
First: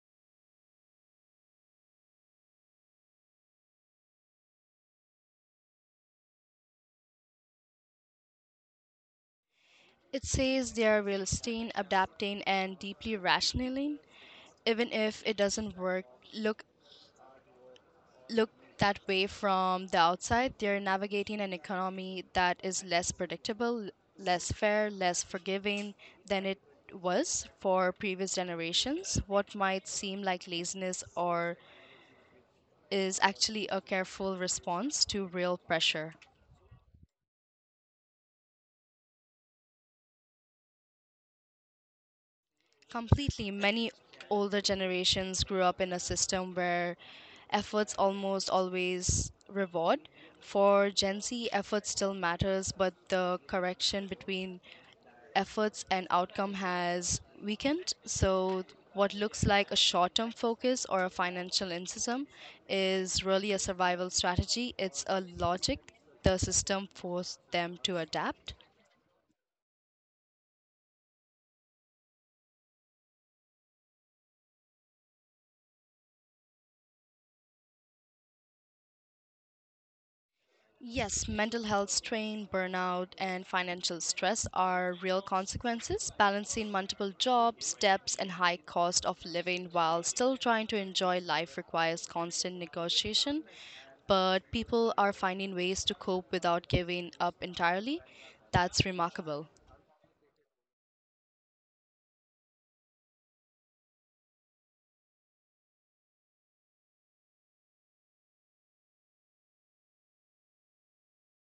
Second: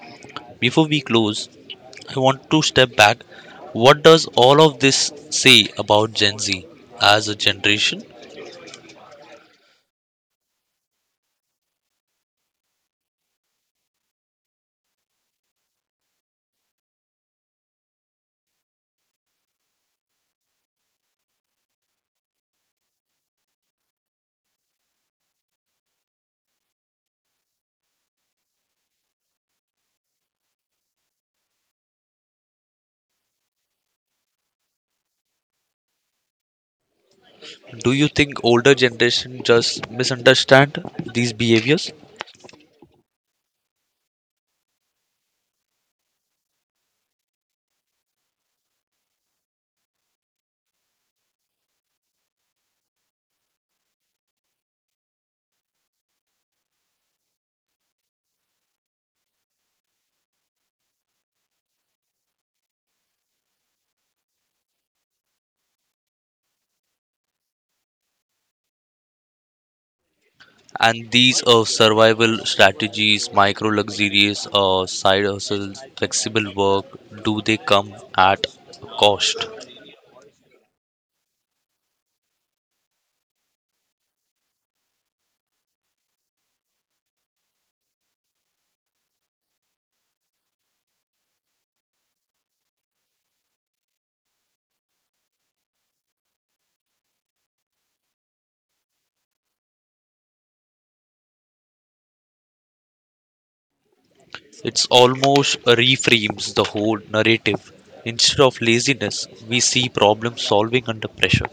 Speaker 1: Before we close, I want to step back. What does all of this say about Gen Z as a generation?
Speaker 2: It says they are realistic, adapting and deeply rationaling, even if it doesn't work look look that way from the outside. They're navigating an economy that is less predictable, less fair, less forgiving than it was for previous generations. What might seem like laziness or is actually a careful response to real pressure.
Speaker 1: Do you think older generation just misunderstand these behaviors?
Speaker 2: Completely. Many older generations grew up in a system where efforts almost always reward. For Gen Z, effort still matters, but the correction between efforts and outcome has weakened. So, what looks like a short term focus or a financial incentivism is really a survival strategy. It's a logic the system forced them to adapt.
Speaker 1: And these are survival strategies, micro luxurious or side hustles, flexible work, do they come at a cost?
Speaker 2: Yes, mental health strain, burnout, and financial stress are real consequences. Balancing multiple jobs, debts, and high cost of living while still trying to enjoy life requires constant negotiation. But people are finding ways to cope without giving up entirely. That's remarkable.
Speaker 1: It's almost reframes the whole narrative. Instead of laziness, we see problem solving under pressure.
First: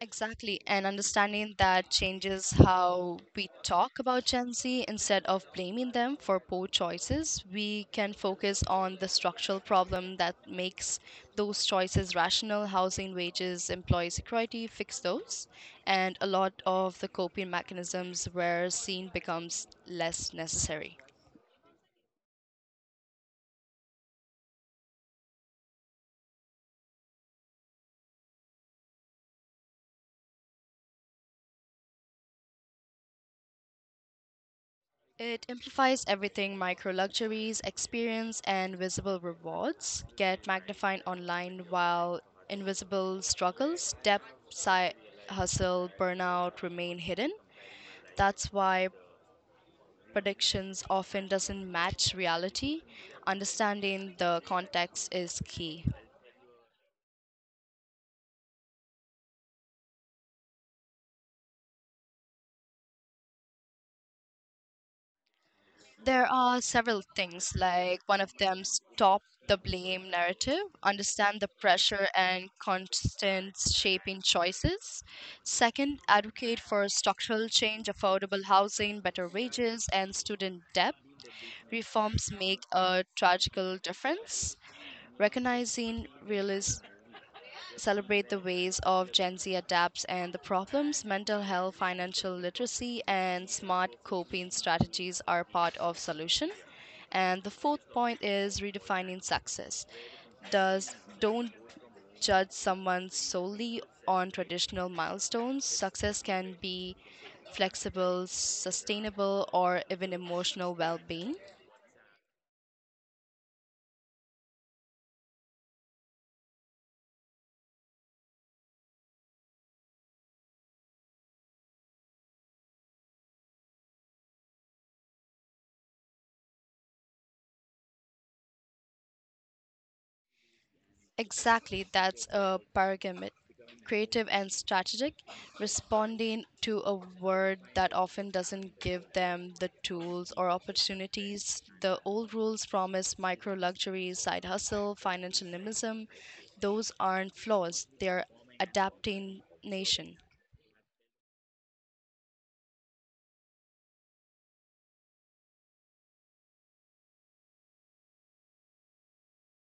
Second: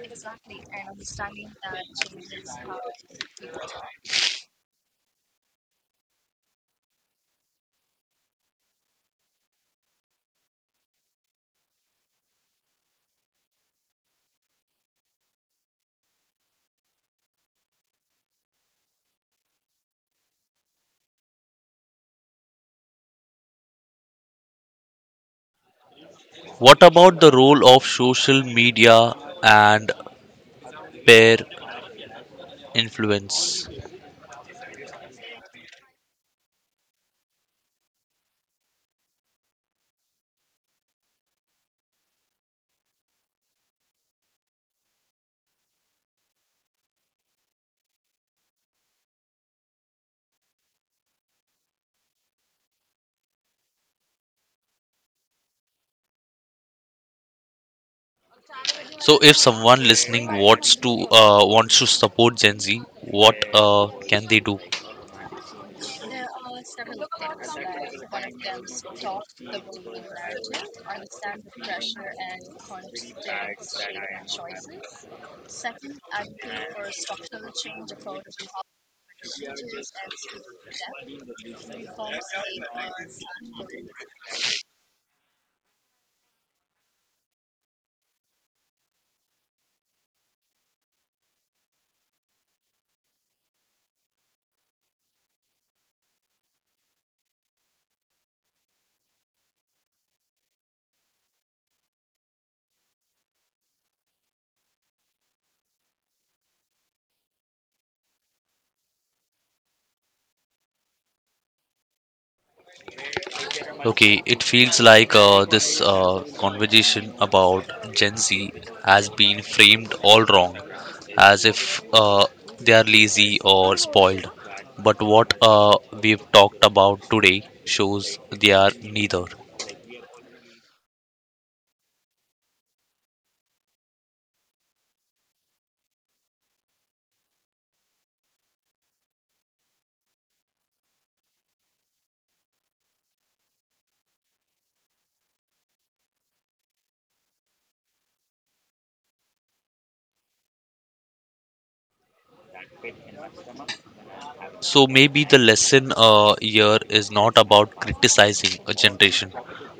Speaker 2: Exactly. And understanding that changes how we talk about Gen Z. Instead of blaming them for poor choices, we can focus on the structural problem that makes those choices rational, housing, wages, employee security, fix those. And a lot of the coping mechanisms where scene becomes less necessary.
Speaker 1: What about the role of social media and peer influence?
Speaker 2: It amplifies everything, micro luxuries, experience, and visible rewards get magnified online, while invisible struggles, debt, side hustle, burnout remain hidden. That's why predictions often doesn't match reality. Understanding the context is key.
Speaker 1: So, if someone listening wants to support Gen Z, what can they do?
Speaker 2: There are several things, like one of them, stop the blame narrative, understand the pressure and constant shaping choices. Second, advocate for structural change, affordable housing, better wages, and student debt. Reforms make a tragical difference. Recognizing realists, celebrate the ways of Gen Z adapts and the problems, mental health, financial literacy, and smart coping strategies are part of solution. And the fourth point is redefining success. Does Don't judge someone solely on traditional milestones. Success can be flexible, sustainable, or even emotional well-being.
Speaker 1: Okay, it feels like this conversation about Gen Z has been framed all wrong, as if they are lazy or spoiled. But what we've talked about today shows they are neither.
Speaker 2: Exactly, that's a paradigm. Creative and strategic, responding to a word that often doesn't give them the tools or opportunities. The old rules promise, micro luxuries, side hustle, financial nimbism. Those aren't flaws, they're adapting nation.
Speaker 1: So maybe the lesson here is not about criticizing a generation,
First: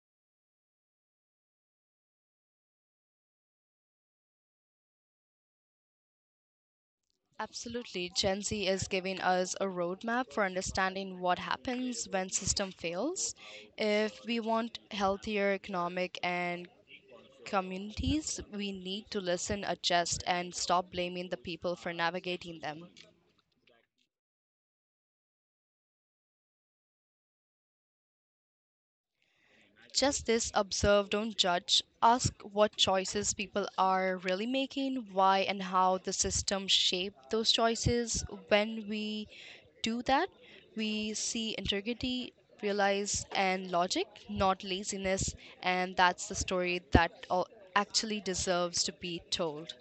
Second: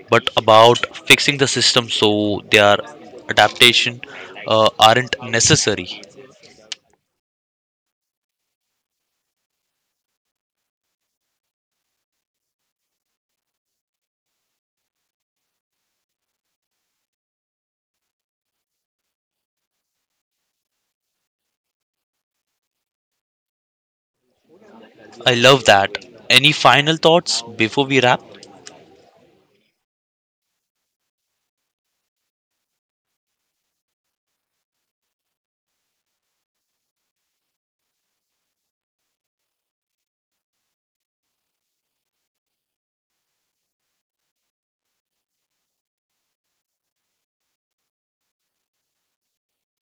Speaker 1: but about fixing the system so their adaptation aren't necessary.
Speaker 2: Absolutely. Gen Z is giving us a roadmap for understanding what happens when system fails. If we want healthier economic and communities, we need to listen, adjust, and stop blaming the people for navigating them.
Speaker 1: I love that. Any final thoughts before we wrap?
Speaker 2: Just this, observe, don't judge. Ask what choices people are really making, why and how the system shaped those choices. When we do that, we see integrity, realize, and logic, not laziness, and that's the story that actually deserves to be told.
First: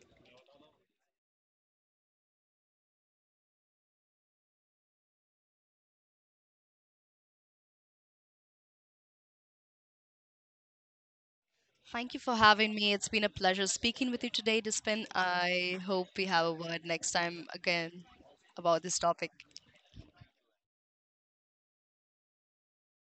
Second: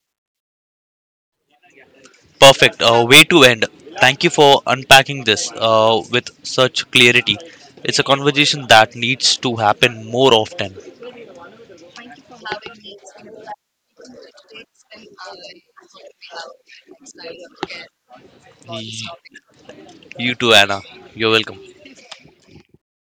Speaker 1: Perfect. Way to end. Thank you for unpacking this with such clarity. It's a conversation that needs to happen more often.
Speaker 2: Thank you for having me. It's been a pleasure speaking with you today, Dispin. I hope we have a word next time again about this
Speaker 1: Y-
Speaker 2: topic.
Speaker 1: You too, Anna. You're welcome.